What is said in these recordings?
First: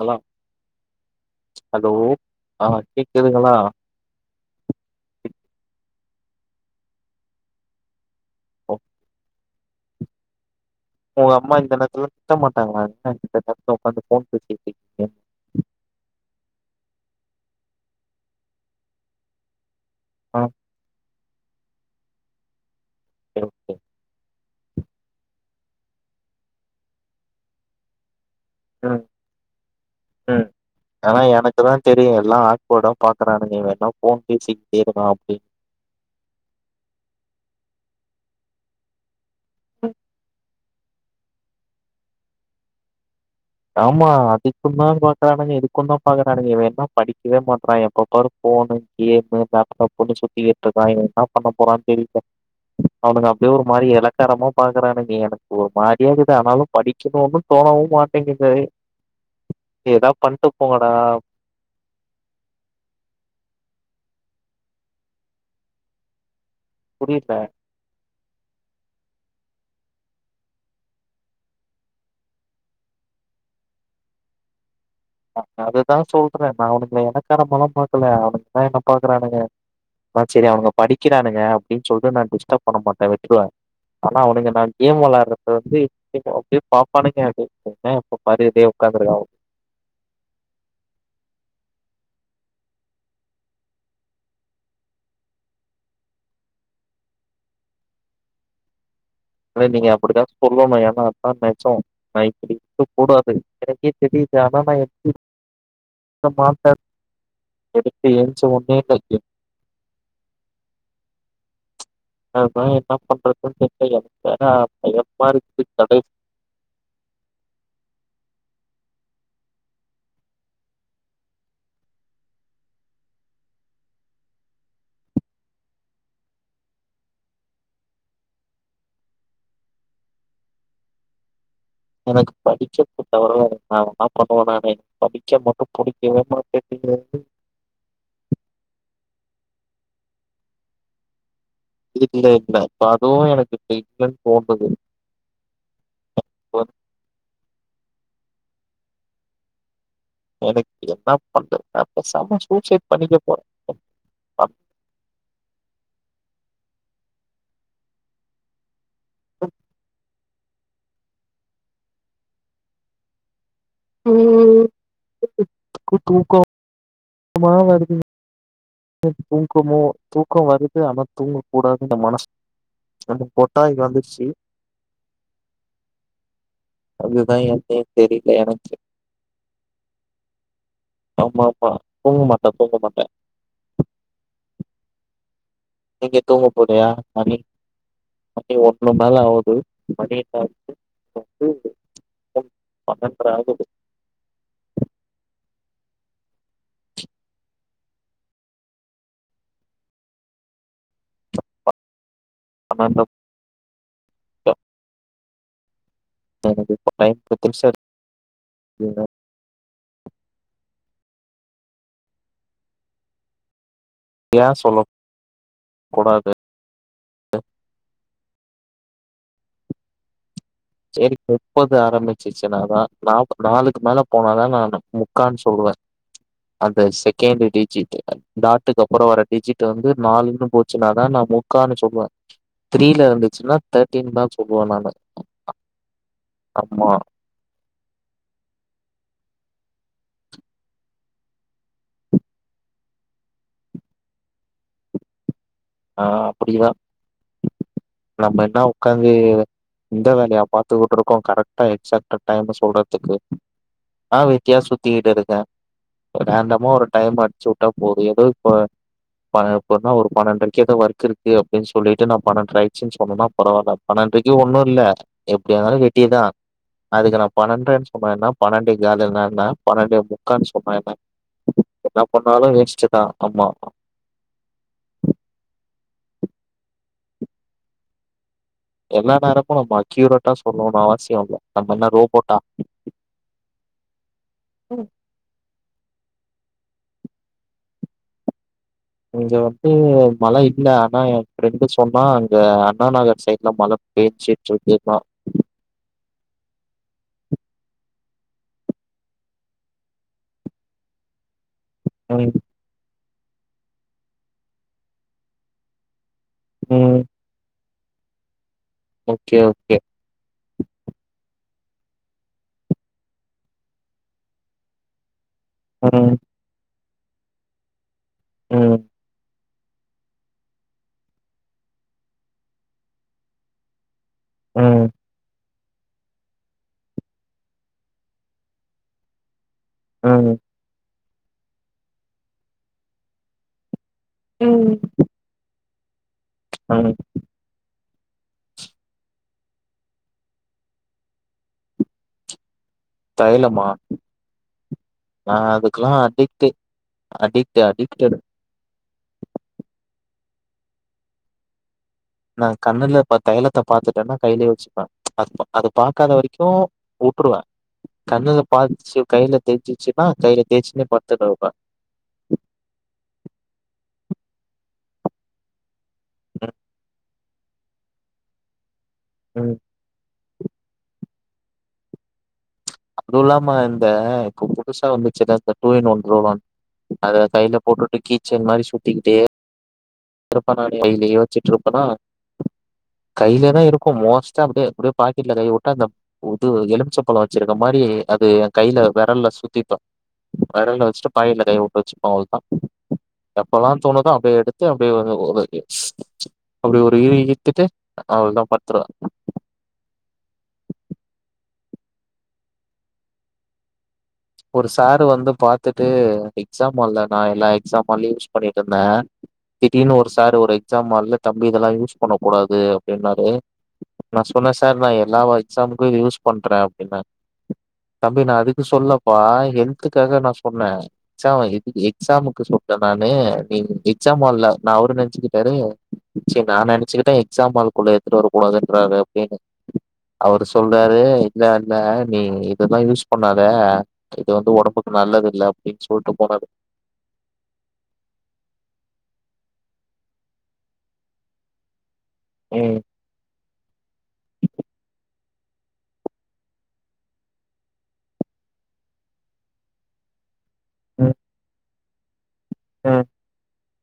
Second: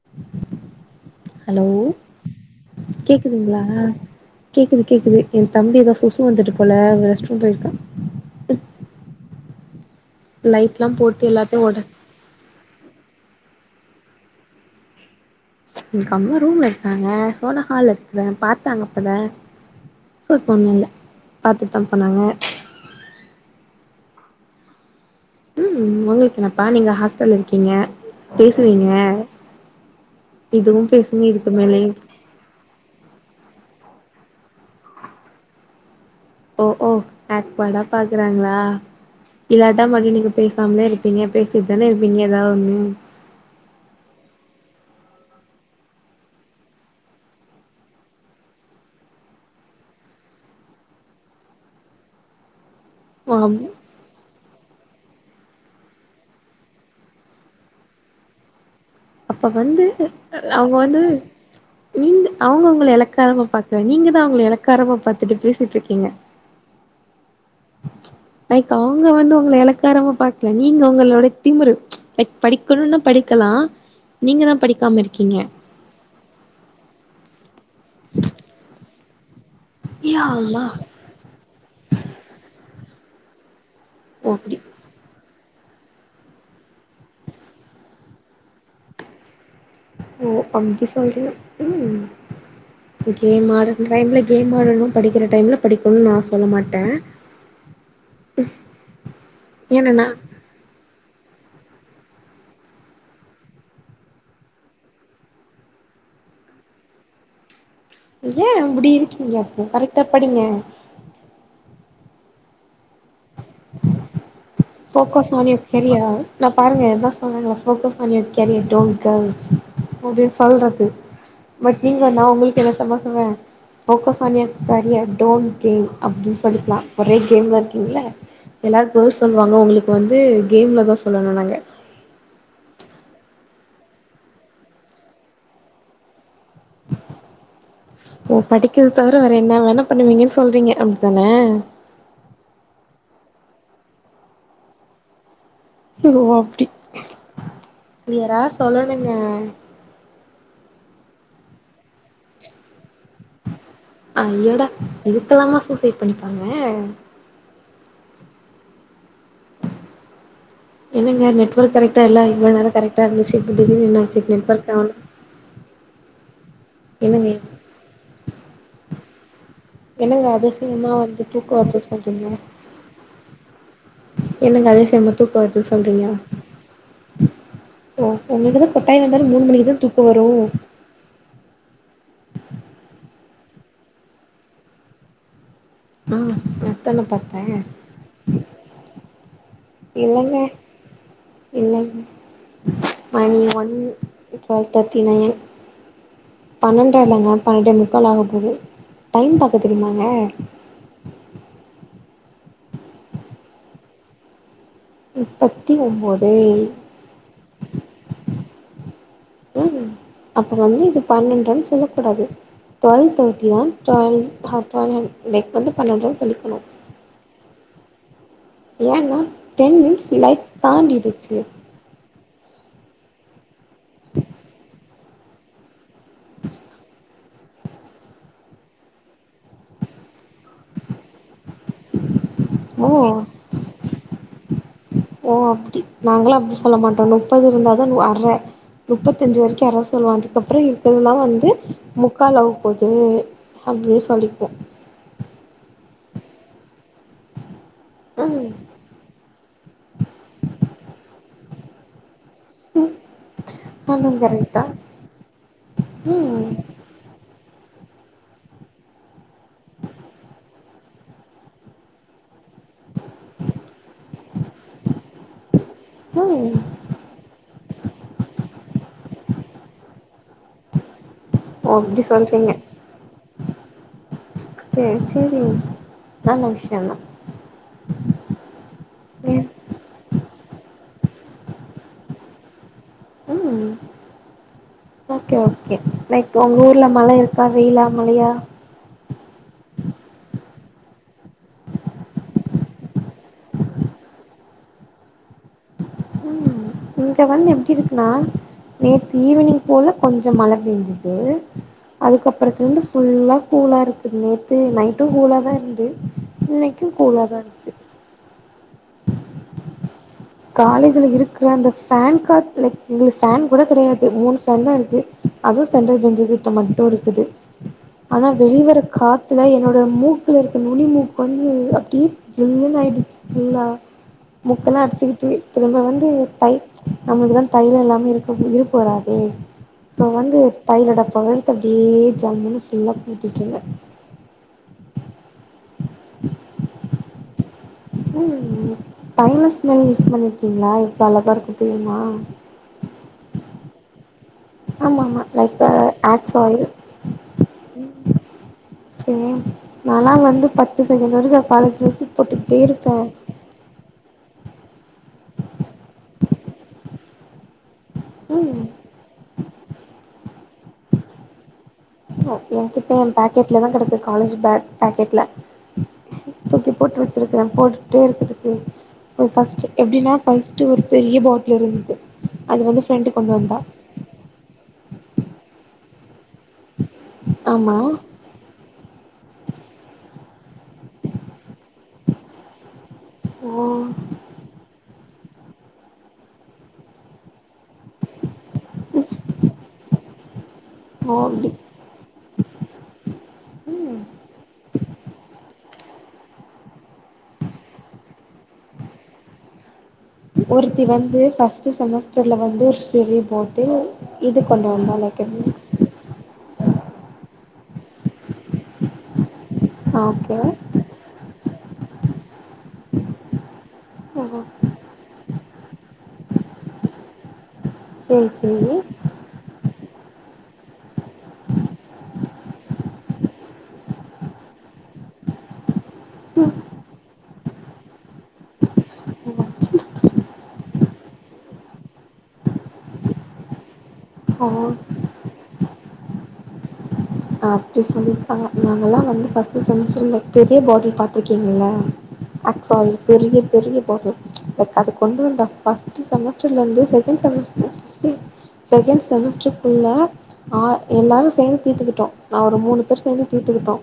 hello hello ஆ கேக்குதுங்களா கேக்குதுங்ளா கேக்குது கேக்குது ஏ தம்பிதா சுசு வந்துட்டு போல அங்க ரெஸ்ரூம் பேயிருக்கா ஒ லைட்லா போட்டு அம்மா எல்லாத்தையு இந்த ஒட நேரத்துல திட்ட மாட்டாங்ள [unintelligible] போன் பேசிட்டு இருக்கீங்க எங்க அம்மா ரூம்ல இருக்காங்க சோ நா ஹால் இருக்கிற பாத்தாங்கபோல ஆ சோக் ஒன்னு இல்ல பாத்துட்டுதா போனாங்க [unintelligible] ம் உங்களுக்கு என்னப்பா நீங்க ஹாஸ்டல்ல இருக்கீங்க பேசுவீங்க ம் ம் இதுவு ஆனா பேசுவீங்க எனக்குதா இதுக்குமேலயு தெரியு எல்லா ஆக்வேர்டா பாக்குறாங்க நீ வேனா போன் பேசிக்கிட்டு [unintelligible] அப்டின் ஓ ஓ ஆக்வேர்டா பாக்குறாங்களா இல்லாட்டா மட்டு நீங்க பே சாமே இருப்பீங்க பேசிட்டு தான இருப்பீங்க ஏதாவது ஒன்னு ஆமா அதுக்கு தா பாக்குறானுங்க இதுக்கு தா பாக்குறானுங்க இவ என்ன படிக்கவே மாட்டறா எப்ப பாரு போணு ஏம்மு லேப்டாப் ஒட சுத்திகிட்டுருக்கா இவ என்ன பண்ண போறான்னு தெரில அவனுக அப்டியே ஒரு ஒண்ணு மாரி எலக் காரமா பாக்குறானுங்க எனக்கு ஒரு மாறியா இருக்குது ஆனாலு படிக்கணுன்னு தோணவு மாட்டங்கிது அப்ப வந்து அவங்க வந்து நீங் அவங்க உங்கள எலக்காரமா பாக்கல நீங்க தா அவங்கல எலக்காரமா பாத்துட்டு பேசிட்டு இருக்கீங்க புரித எனக்கு அவ்ங்க வந்து உங்கள எலக்காரமா பாக்கல நீங்க உங்களோட திமிரு பக் படிக்கணுன்னா படிக்கலா நீங்க தா படிக்காம இருக் அததா சொல்ற நா அவனுங்கள எலக்காரமால்லா பாக்கல அவனுக்குதா என்ன பாக்குறானுங்க நா யா செரி அல்லா அவனுங்க படிக்கிறானுங்க அப்டின்னு சொல்லிட்டு நா டிஸ்டர்ப் பண்ண மாட்டே விட்ருவே ஆனா ஓ அவனுங்க அப்டி தா கேம் வெளாடுறது வந்து அப்டியே பாப்பானுங்க எப்பாரு இதே உட்காந்துருக்கனு ஓ அப்டி சொல்றியா ம் கேம் ஆட்ற டைம்ல கேம் ஆடணு படிக்கிற டைம்ல படிக்கணுன்னு நா சொல்ல மாட்டே ம் அத நீங்க அப்புடிதா சொல்லணு எனா அதா நெஜோ நா இப்டி இருக்க கூடாது எனக்கே தெரியுது ஆனா நா எப்டி இருக் ட்ட பாத்த ஏ அப்புடி இருக்கீங்க அப்போ கரெட்டா படிங்க அதா என்ன பண்றதுனு தெரில எனா பயமா ஃபோக்கஸ் ஆன் யுவர் இருக்கு கடே கெரியர் நா பாருங்க எதா சொல்றேல focus on your career don't girls அப்புடின் சொல்றது பட் நீங்க நா உங்களுக்கு என்ன சமா சொல்லுவெ focus on your career don't game அப்புடி சொல்லிக்கலா ஒரே கேம்ல இருக்கீங்கள எல்லாரு கேல்ஸ் சொல்லுவாங்க உங்களுக்கு வந்து கேம்ல தா சொல்லனு நாங்க எனக்கு படிக்க [unintelligible] நா என்ன பண்ண நானே படிக்க மட்டு பிடிக்கவே மாட்டீங்குது ஓ படிக்கற்த தவிர வேற என்ன வேணா பண்ணுவீங்கன்னு சொல்றீங்க அப்டித்தான இல்ல இல்ல இப்ப அதுவு எனக்கு இப்போ இல்லன்னு தோணுது ஓ இப்ப அப்டி வந்து க்ளியரா சொல்லனுங்க எனக்கு என்ன பண்றது நா பேசாம சூசைட் பண்ணிக்க போறே ஐய்யோடா இதுக்கெலாமா சூசைட் பண்ணிப்பாங்க என்னங்க நெட்வொர்க் கரக்டா இல்ல இவ்ளோ நேரோ கரக்டா இருந்துச்சி இப்போ திடீர்னு என்ன ஆச்சி நெட்வர்க் எனக்கு ஆவ் என்னங்க ஆ வருதுங்க தூக்கமோ என்னங்க தூக்கோ வருது அதிசயமா ஆனா வந்து தூங்க தூக்கோ கூடாது வருதுன்னு இந்த சொல்றீங்க மனசு ரெண்டு கொட்டாயி வந்திருச்சி என்னங்க அதிசயமா தூக்கோ வருதுன்னு சொல்றீங்க அதுதா ஏன்னே ஓ தெரில உங்களுக்குதா எனக்கே கொட்டாய் வந்தாலு மூணு மணிக்குதா தூக்கோ வரு ஆமா ஆமா தூங்க மாட்டே தூங்க மாட்டே நீங்க ஆ தூங்க போலயா அதான மணி பாத்தே மணி ஒன்னு மேல ஆவுது மணி என்னே இல்ல பன்னெண்டரை மணி ஆகுது வன் டுவல் தேர்ட்டி நையன் பன்னன்ர இல்லங்க பன்னண்டே முக்கால் ஆக போது டைம் பாக்க தெரியுமாங்க அம்மா ப்ரோ நுப்பத்தி ஒம்போது எனக்கு இப்ப டைம் ஃபிக்ஸேட்டு ம் அப்ப வந்து இது பன்னன்ரன் சொல்லக்கூடாது டுவல் தேர்ட்டியா டுவல் ஏன் சொல்ல ஹவர் லைக் வந்து பன்னன்ரனு கூடாது சொல்லிக்கணு ஏனா டென் மினிட்ஸ் லைக் சேரி போய்ட்டு போது து ஆரம்பிச்சுச்சு நா தா நாப் நாலுக்கு மேல போனாதா நா முக்கான் சொல்லுவே அந்த செக் கேன்டி டிஜ்ட்டுக்கால் இந்த ஆட்டுக்கப்புறோ வர டிஜிட் வந்து நாலுன்னு போச்சுனாதா நா மு க்கான்னு சொல்லுவே ஓ த்ரீல இருந்துச்சுன்னா தேர்டின் தா சொல்லுவே நானு ஓ அப்டி நாங்களா அப்டி சொல்ல ஆமா மாட்டோ முப்பது இருந்தா தா அர்ற முப்பத்தஞ்சு வரைக்கோ அதா சொல்லுவோ அதுக்கப்புறோ இருக்குதுல்லா வந்து முக்கால் ஆவ போது அப்டியே சொல்லிக்குவோ ஆ அப்டிதா நம்ம ம் என்ன ஒக்காந்து இந்த வேலையா பாத் கத்துக்குட்டு இருக்கோ கரெக்டா எக்சாட்டு டைமு ம் சொல்றதுக்கு அதுவு நா கரெக்ட் வெட்டியா தா சுத்திகிட்டு இருக்க ம் ரேண்டமா ஒரு டைம் அட்ச்சு வுட்டா போதோ எதோ இப்ப பனெண் இப்பனா ஒரு பன்னெண்ட்ரை எதோ ஒர்க் இருக்கு அப்டீன்னு சொல்லிட்டு நா பன்னெண்ட்ர ஆயிட்ச்சுன்னு சொன்னேனனா பரவால்ல பன்னெண்ட்ரைக்கு ஒன்னோ இல்ல எப்டி ஆனாலு கெட் ட்டி தா ம் அதுக்கு நா பன்னெண்ட்ர சொன்னா என்ன பன்னெண்டே காலுனா இன்னா பன்னெண்டு முக்கான்னு சொன்னா என்ன ஓ என்ன அப்டி பண்ணாலு வேஸ்டுதா ஆமா செரி செரி நல்ல விஷ்யோந்தா எல்லா ம் நேரமோ நம்ம அக்யூரட்டா சொல்லணோனு அவசியோ இல்ல நம்ம என்ன ரோபோட்டா உம் ஓகே ஓகே லைக் உங்க ஊர்ல மழை இருக்கா வெயிலா மழையா இங்க வந்து மழ இல்ல ஆனா எ ஃப்ரெண்டு சொன்னா அங்க அண்ணாநாகர் சைடுல மழ பேய்ஞ்சிட்டு இருக்குதா உம் இங்க வந்து எப்டி இருக்குனா நேத்து ஈவினிங் போல கொஞ்சோ மழை பேஞ்சுது ம் அதுக்கப்புறோத்துல வந்து ஃபுல்லா கூலா இருக்குது நேத்து நைட்டு கூலாதா இருந்து இன்னைக்கு ம் கூலாதா இரு ஓகே ஓகே காலேஜ்ல இருக்குற அந்த ஃபேன்காத் லைக் எங்குளுக்கு ஃபேன் கூட கெடையாது மூணு ஃபேன்தா இருக்கு அதுவு சென்ட்ரல் ம் பெஞ்சு கிட்ட மட்டு இருக்குது ஆனா வெளி ம் வர காத்துல என்னோட மூ க்குல இருக்கு நுனி மூக்கு வந்து அப்டியே ஜில்லுனு ஆயிடுச்சு நல்லா மூக்கெல்லா ம் அடிச்சுக்கிட்டு தி திரும்ப வந்து தை நமக்குதா தைலோ இல்லாமே இருக்க இருக்க வராதே சோ ம் வந்து தைல டப்பாவ எடுத்து அப்டியே ஜம்முன்னு ஃபுல்லா பூத்திட்றுந்த உம் [unintelligible] ம் தைலோ ஸ்மெல் இது பண்ணிருக்கீங்களா எவ்ளோ அழகா இருக்கு தெரியுமா தைலமா ஆமா ஆமா நா லைக் அதுக்குல்லா ஆக்ஸ் அடிக்ட்டு ஆயில் அடிக்ட்டு அடிக்டட் செரி நால்லா அங்க வந்து பத்து செகண்ட் வெரிக்கோ காலேஜ்ல வெச்சு நா கண்ணுல பாத் தைலத்த பாத்துட்டன்னா கைலயே வெச்சுப்பே அது அது பாக்காத வெரிக்கோ வுட்ருவே கண்ணுல ம் பாத்துச்சு கையில தேய்சுச்சுன்னா கையில தேய்சச்சுனே பத்துனுர்ப்ப எ கிட்ட ஏ பேக்கெட்லதா கெடைக்குது காலேஜ் பேக் பேக்கெட்ல தூக்கி போட்டு வெச்சிருக்கறே போட்டுட்டே இருக்குதுக்கு போய் ம் பஸ்ட்டூ எப்டீன்னா பஸ்ட்டு ஒரு பெரீய பாட்டில் இருந்தது அது வந்து ஃப்ரெண்டு அதுவு கொண்டு இல்லாம வந்தா இந்த இப்ப புதுசா வந்துச்சுனா இந்த டூயின் ஒன் க்ரோ ஒன் அத கையில ஆமா போட்டுட்டு கீச் செயின் மாரி சுத்திக்கிட்டே இருப்பனா டெய்லியு வச்சுட்டு இருப்பனா கையில தா ஓ இருக்கு மோஸ்டா அப்டியே அப்டியே பாக் கெட்ல கையவுட்டா இந்த இது எலும்ச்ச பழோ வச்சிருக்க மாரி அது ஏ கையில வெரல்ல சுத்திப்ப விரல்ல வச்சுட்டு ஓ பாக்கெட்ல அப்டி கை வுட்டு வச்சுப்ப எப்பெல்லா ம் தோணுதோ அப்ப எடுத்து அப்டி ஒரு ஒரு அப்டி ஒரு இழு இழுத்துட்டு அவ்ளோதா பத்துருவ ஒருத்தி வந்து ஃபர்ஸ்ட்டு செமஸ்டர்ல வந்து ஒரு சிறிய போட்டு இது கொண்டு வந்தா நெனக்கிற எத்துட்டு எக்ஸாம் ஹால்ல நா எல்லா எக்ஸாம் ஹால்லையு யூஸ் பண்ணிட் இருந்த திடீர்னு ஆ ஒரு சார் ஓகே ஒரு எக்ஸாம் ஹால்ல தம்பி இதெல்லா யூஸ் பண்ண கூடாது அப்டின்னாரு நா ஓ சொன்ன சார் நா எல்லா எக்ஸாமுக்கு இது யூஸ் பண்ற அப்டின்னா தம்பி சேரி நா அதுக்கு சேரி சொல்லப்பா இக்குக்காக நா சொன்ன ச்சா எக் எக்ஸாமுக்கு சொல்லல நானு நீ எக்ஸாம் ஹால்ல நா அவருன்னு நெனச்சுக்கிட்டாரு சேரி நா நெனச்சுக்கிட்டே எக்ஸாம் ஹால்குள்ள எத்துட்டு வரக்கூடாதுன்றாரு அப்டின்னு அவரு சொல்றாரு இல்ல இல்ல நீ இததா யூஸ் பண்ணாத இது வந்து ஓ ஒடம்புக்கு நல்லது இல்ல அப்டின்னு சொல்ட்டு போனாரு அப்டி சொல்லிருப்பாங்க நாங்கெல்லா வந்து, ஃபர்ஸ்ட் செமஸ்டர்ல பெரிய பாட்டல் பாத்துருக்கீங்ல்ல அக் ம் சாயில் பெரிய பெரிய பாட்டில் எனக்கு அத கொண்டு வந்த ஃபர்ஸ்ட் செமஸ்டர்ல இருந்தே செகண்ட் செமஸ்டர் செகண்ட் செமஸ்டர் ஃபுல்லா ஆ ம் எல்லாரு சேந்து தீத்துகீட்டோ நா ஒரு மூணு பேர் ம் சேந்து தீத்துத்துக்கிட்டோ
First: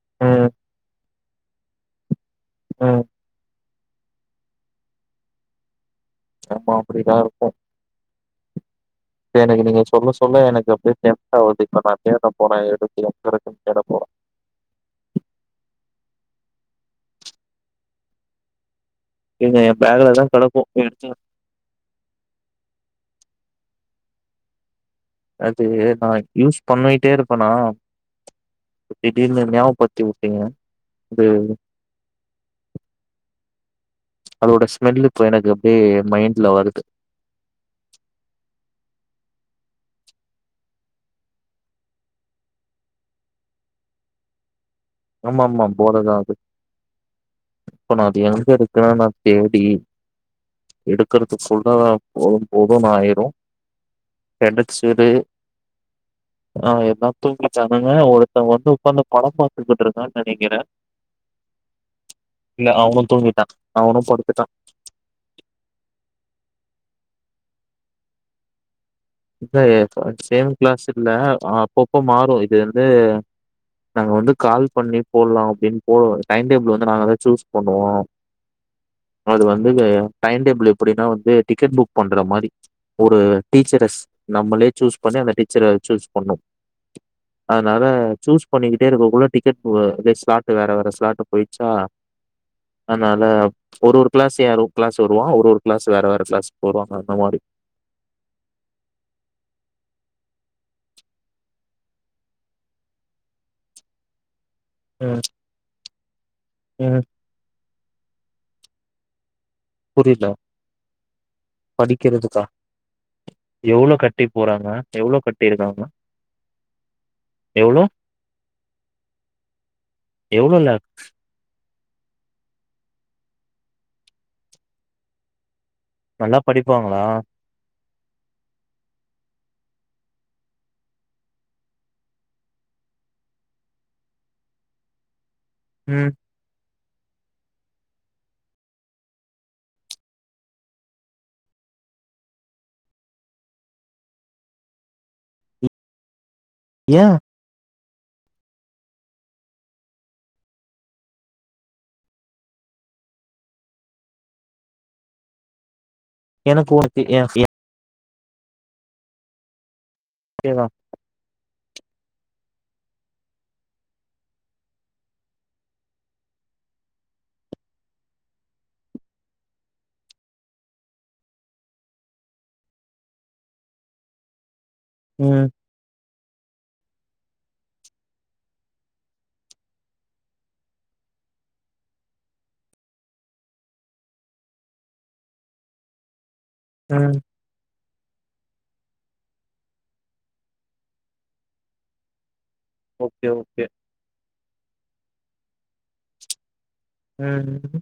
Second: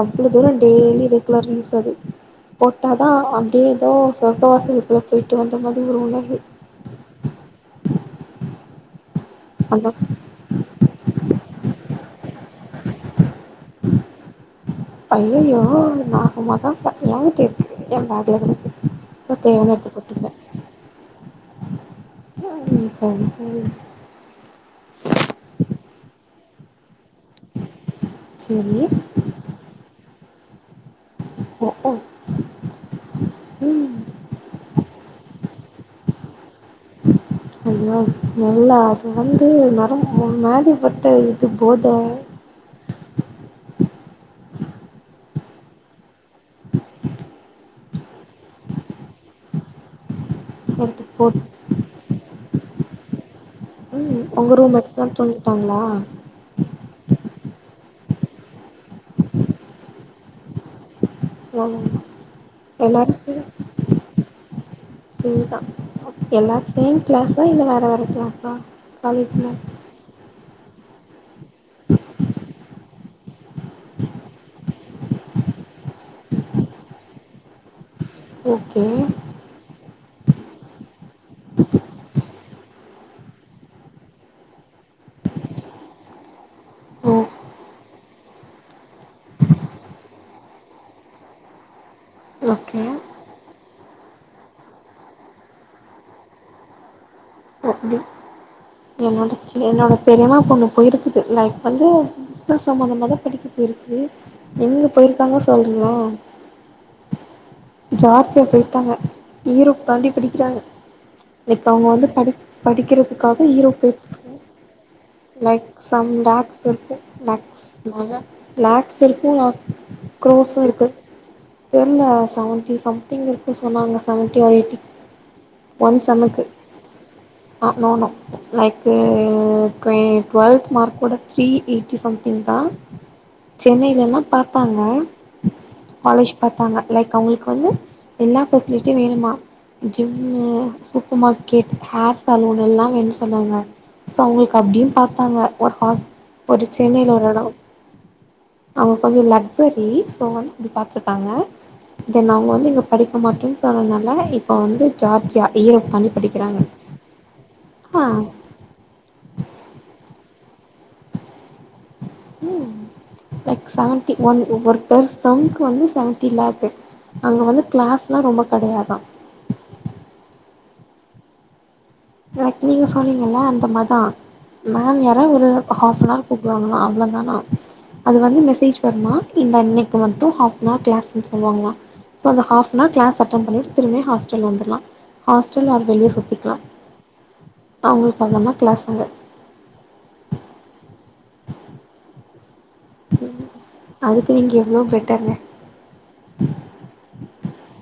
அவ்ளோ ம் தூரோ டெய்லி ரெகுலர் நியூஸ் அது ம் போட்டாதா அப்டியே ஏதோ சொர்க்க வாசலுக்குள்ள போயிட்டு வந்த மாதிரி ஒரு உணர்வு ஆமா அப்டிதா இருக்கு இப்ப எனக்கு நீங்க அந்த சொல்ல சொல்ல எனக்கு அப்டியே டெம்டாகுது இப்ப நா தேட போற எடுத்து எங்கருக்குனு தேட போற ஐயயோ நா சும்மாதா சொ எங்கிட்ட இருக்கு ஏ பேக்ல கெடக்கு இது ஏ தேவனா எடுத்து பேகுலதா போட்டுப்ப கெடக்கு போய் எடுத்து சரி சரி அது நா யூஸ் பண்ணிட்டே இருப்பனா சரி சரி திடீர்னு நியாபகபத்தி வுட் ஏ அ ஆ ம் அதோட ஸ்மெல்லு இப்ப எனக்கு அப்டியே மைண்ட்ல வருது [unintelligible] நல்ல ஸ்மெல்ல அது வந்து நரம் முன்னாடிபட்டு இது போத ஆமாமா போததா அது இப்ப நா அது எங்க இருக்கனு நா தேடி எடுத்து போட் எடுக்கறதுக்குள்ள போதுபோதுன்னு ஆயிரு ம் உங்க ரூம்மெட்ஸ்ல்லா கிடைச்சிரு தூங்கிட்டாங்ளா ஆ எல்லா தூங்கிட்டானுங்க ஒருத்த வந்து உக்காந்து படோ பாத்துக்கிட்டு இருக்கான்னு நெனைக்கிறே ம் இல்ல அவனு எல்லாரு தூங்கிட்டா அவனு படுத்துட்டா சரிதா எல்லாரு சேம் கிளாஸா இல்ல வேற வேற கிளாஸா காலேஜ்ல இல்ல சேம் கிளாஸ் இல்ல அப்பப்போ மாறு இது வந்து நாங்க வந்து கால் பண்ணி போட்லா அப்டின்னு போவோ டைம் டேபிள் வந்து நாங்கதா சூஸ் பண்ணுவோ ஓகே அது வந்து டைடேபிள் எப்டின்னா வந்து டிக்கெட் புக் பண்றா மாரி ஒரு டீச்சரஸ் நம்மளே சூஸ் பண்ணி அந்த டீச்சர்ற சூஸ் பண்ணு ஓ அதனால சூஸ் பண்ணிக்கிட்டே இருக்ககுள்ள டி க்கெட் அ த ஸ்லாட்டு வேற வேற ஸ்லாட்டு போய்ச்சா ஓகே அத்னால ஒரு ஒரு க்ளாஸ் ஏ ரூம் க்ளாஸ் வருவா ஒரு ஒரு க்ளாஸ் வேற வேற க்ளாஸ் வருவாங்க அந்த மாரி ஒ அப்பிடி என்னோட என்னோட பெரியமா பொண்ணு போயிருக்குது லைக் வந்து பிஸ்னஸ் சம்மந்தமாதா படிக்க போயிருக்கு எங்க ம் போயிருக்காங்க சொல்றனா ம் ஜார்ஜியா போய்ற்காங்க யூரோப் தாண்டி புரில படிக்கிறாங்க லைக் அவுங்க வந்து படி படிக்கிறதுக்கா படிக்கிறதுக்காக யூரோப் எவ்ளோ போயிருக்காங்க கட்டி போறாங்க எவ்ளோ லைக் கட்டிருக்காங்க சம் லாக்ஸ் இருக்கு லாக்ஸ் எவ்ளோ [unintelligible] லாக்ஸ் இருக்குங்க க்ரோர்ஸு எவ்ளோல இருக்கு தெர்ல செவன்ட்டி சம்திங் இருக்கு சொன்னாங்க செவன்ட்டி ஆர் எயிட்டி ஒன் நல்லா செம்முக்கு படிப்பாங்களா ஆ நோ நோ லைக்கு டுவே டுவெல்த் மார்க்கூட த்ரீ எயிட்டி சம்திங்தா சென்னைலலா பாத்தாங்க ம் காலேஜ் பாத்தாங்க லைக் அவேங்களுக்கு வந்து எல்லா ஃபெஸ்லிட்யு வேணுமா ஜிம்மு சூப்ப மார்க்கெட் ஹேர் சலூனெல்லா வேணு சொன்னாங்க சோ அவுங்களுக்கு அப்டியு பாத்தாங்க ஒரு ஹாஸ் ஒரு ஏ சென்னைல ஒரு எடோ அவுங்க கொஞ்ச லக்சரி சோ வந்து அப்டி பாத்துருக்காங்க தென் அவுங்க வந்து இங்க படிக்க மாட்டே சொன்னத்னால இப்போ வந்து ஜார்ஜியா ஈரோப் தாண்டி படிக் எனக்கு ஒருத்தி யா யா ஆ கேவா ம் லைக் செவன்டி ஒன் ஒரு பெர் செம்க்கு வந்து செவன்டி லாக்கு அங்க வந்து க்ளாஸ்லா ரொம்ப கடையாதா லைக் நீங்க சொன்னீங்கல்ல அந்த மார்தா மேம் யாரா ஒரு ம் ஹாஃப்னார் கூப்டுவாங்களா அவ்ளதனா அது வந்து மெசேஜ் வருமா இந்த அன்னைக்கு மட்டு ஹாஃப்னார் க்ளாஸ்னு சொல்லுவாங்களா சோ அந்த ஆஃப்னார் க்ளாஸ் அட்டன் பண்ணிட்டு திரும்பியு ஹாஸ்டல் வந்துர்லா ஹாஸ்டல் ஆர் வெளிய சுத்திக்லா அ அவுங்களுக்கு அவ்ளதா க்ளாஸ் அங்க ஓகே ஓகே அதுக்கு இங்க எவ்ளோ பெட்டர்ங்க ம்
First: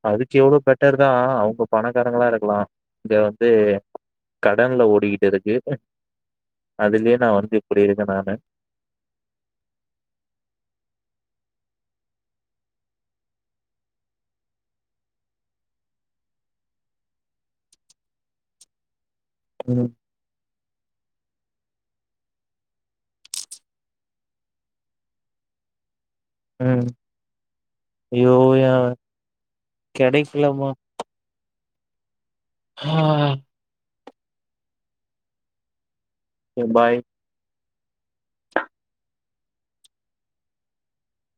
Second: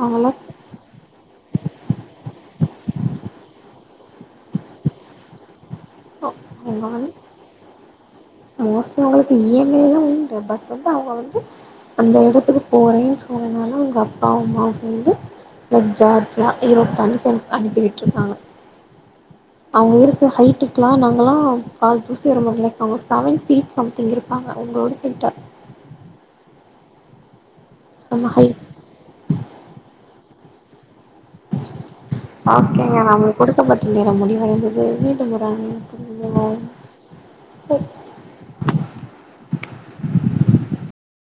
அவங்களா அதுக்கு எவ்ளோ பெட் டருதா அவுங்க பணக்காரங்களா இருக்கலா இங்க வந்து கடன்ல ஓடிக்கிட்டு இருக்கு அதுலியே நா வந்து இப்டி இருக்கே நானு மோஸ்ட்லி அவுங்களுக்கு இ எம் ஐலா உண்டு பட் வந்து அவுங்க வந்து அந்த எடத்துக்கு போறே சொன்னனால அவுங்க அப்பா அம்மாவு சேந்து லைக் ஜார்ஜா ஈரோப் தாண்டி சென் அனுப்பி விட்ருக்காங்க ம் அவுங்க இருக்க ஹைட்டுக் லா நாங்கலா கால் தூசி வர மாட் லைக் அவுங்க செவன் ஃபீட் சம்திங் இருப்பாங்க உங்களோட ஹைட்டா ம் செம ஐயோ ஹைட் ஏங்க கெடைக்கிலமா ஓகேங்க நமளுக் குடுக்கப்பட்ட நேரம் முடிவடைந்தது மீண்டும் பாய் [unintelligible] [unintelligible]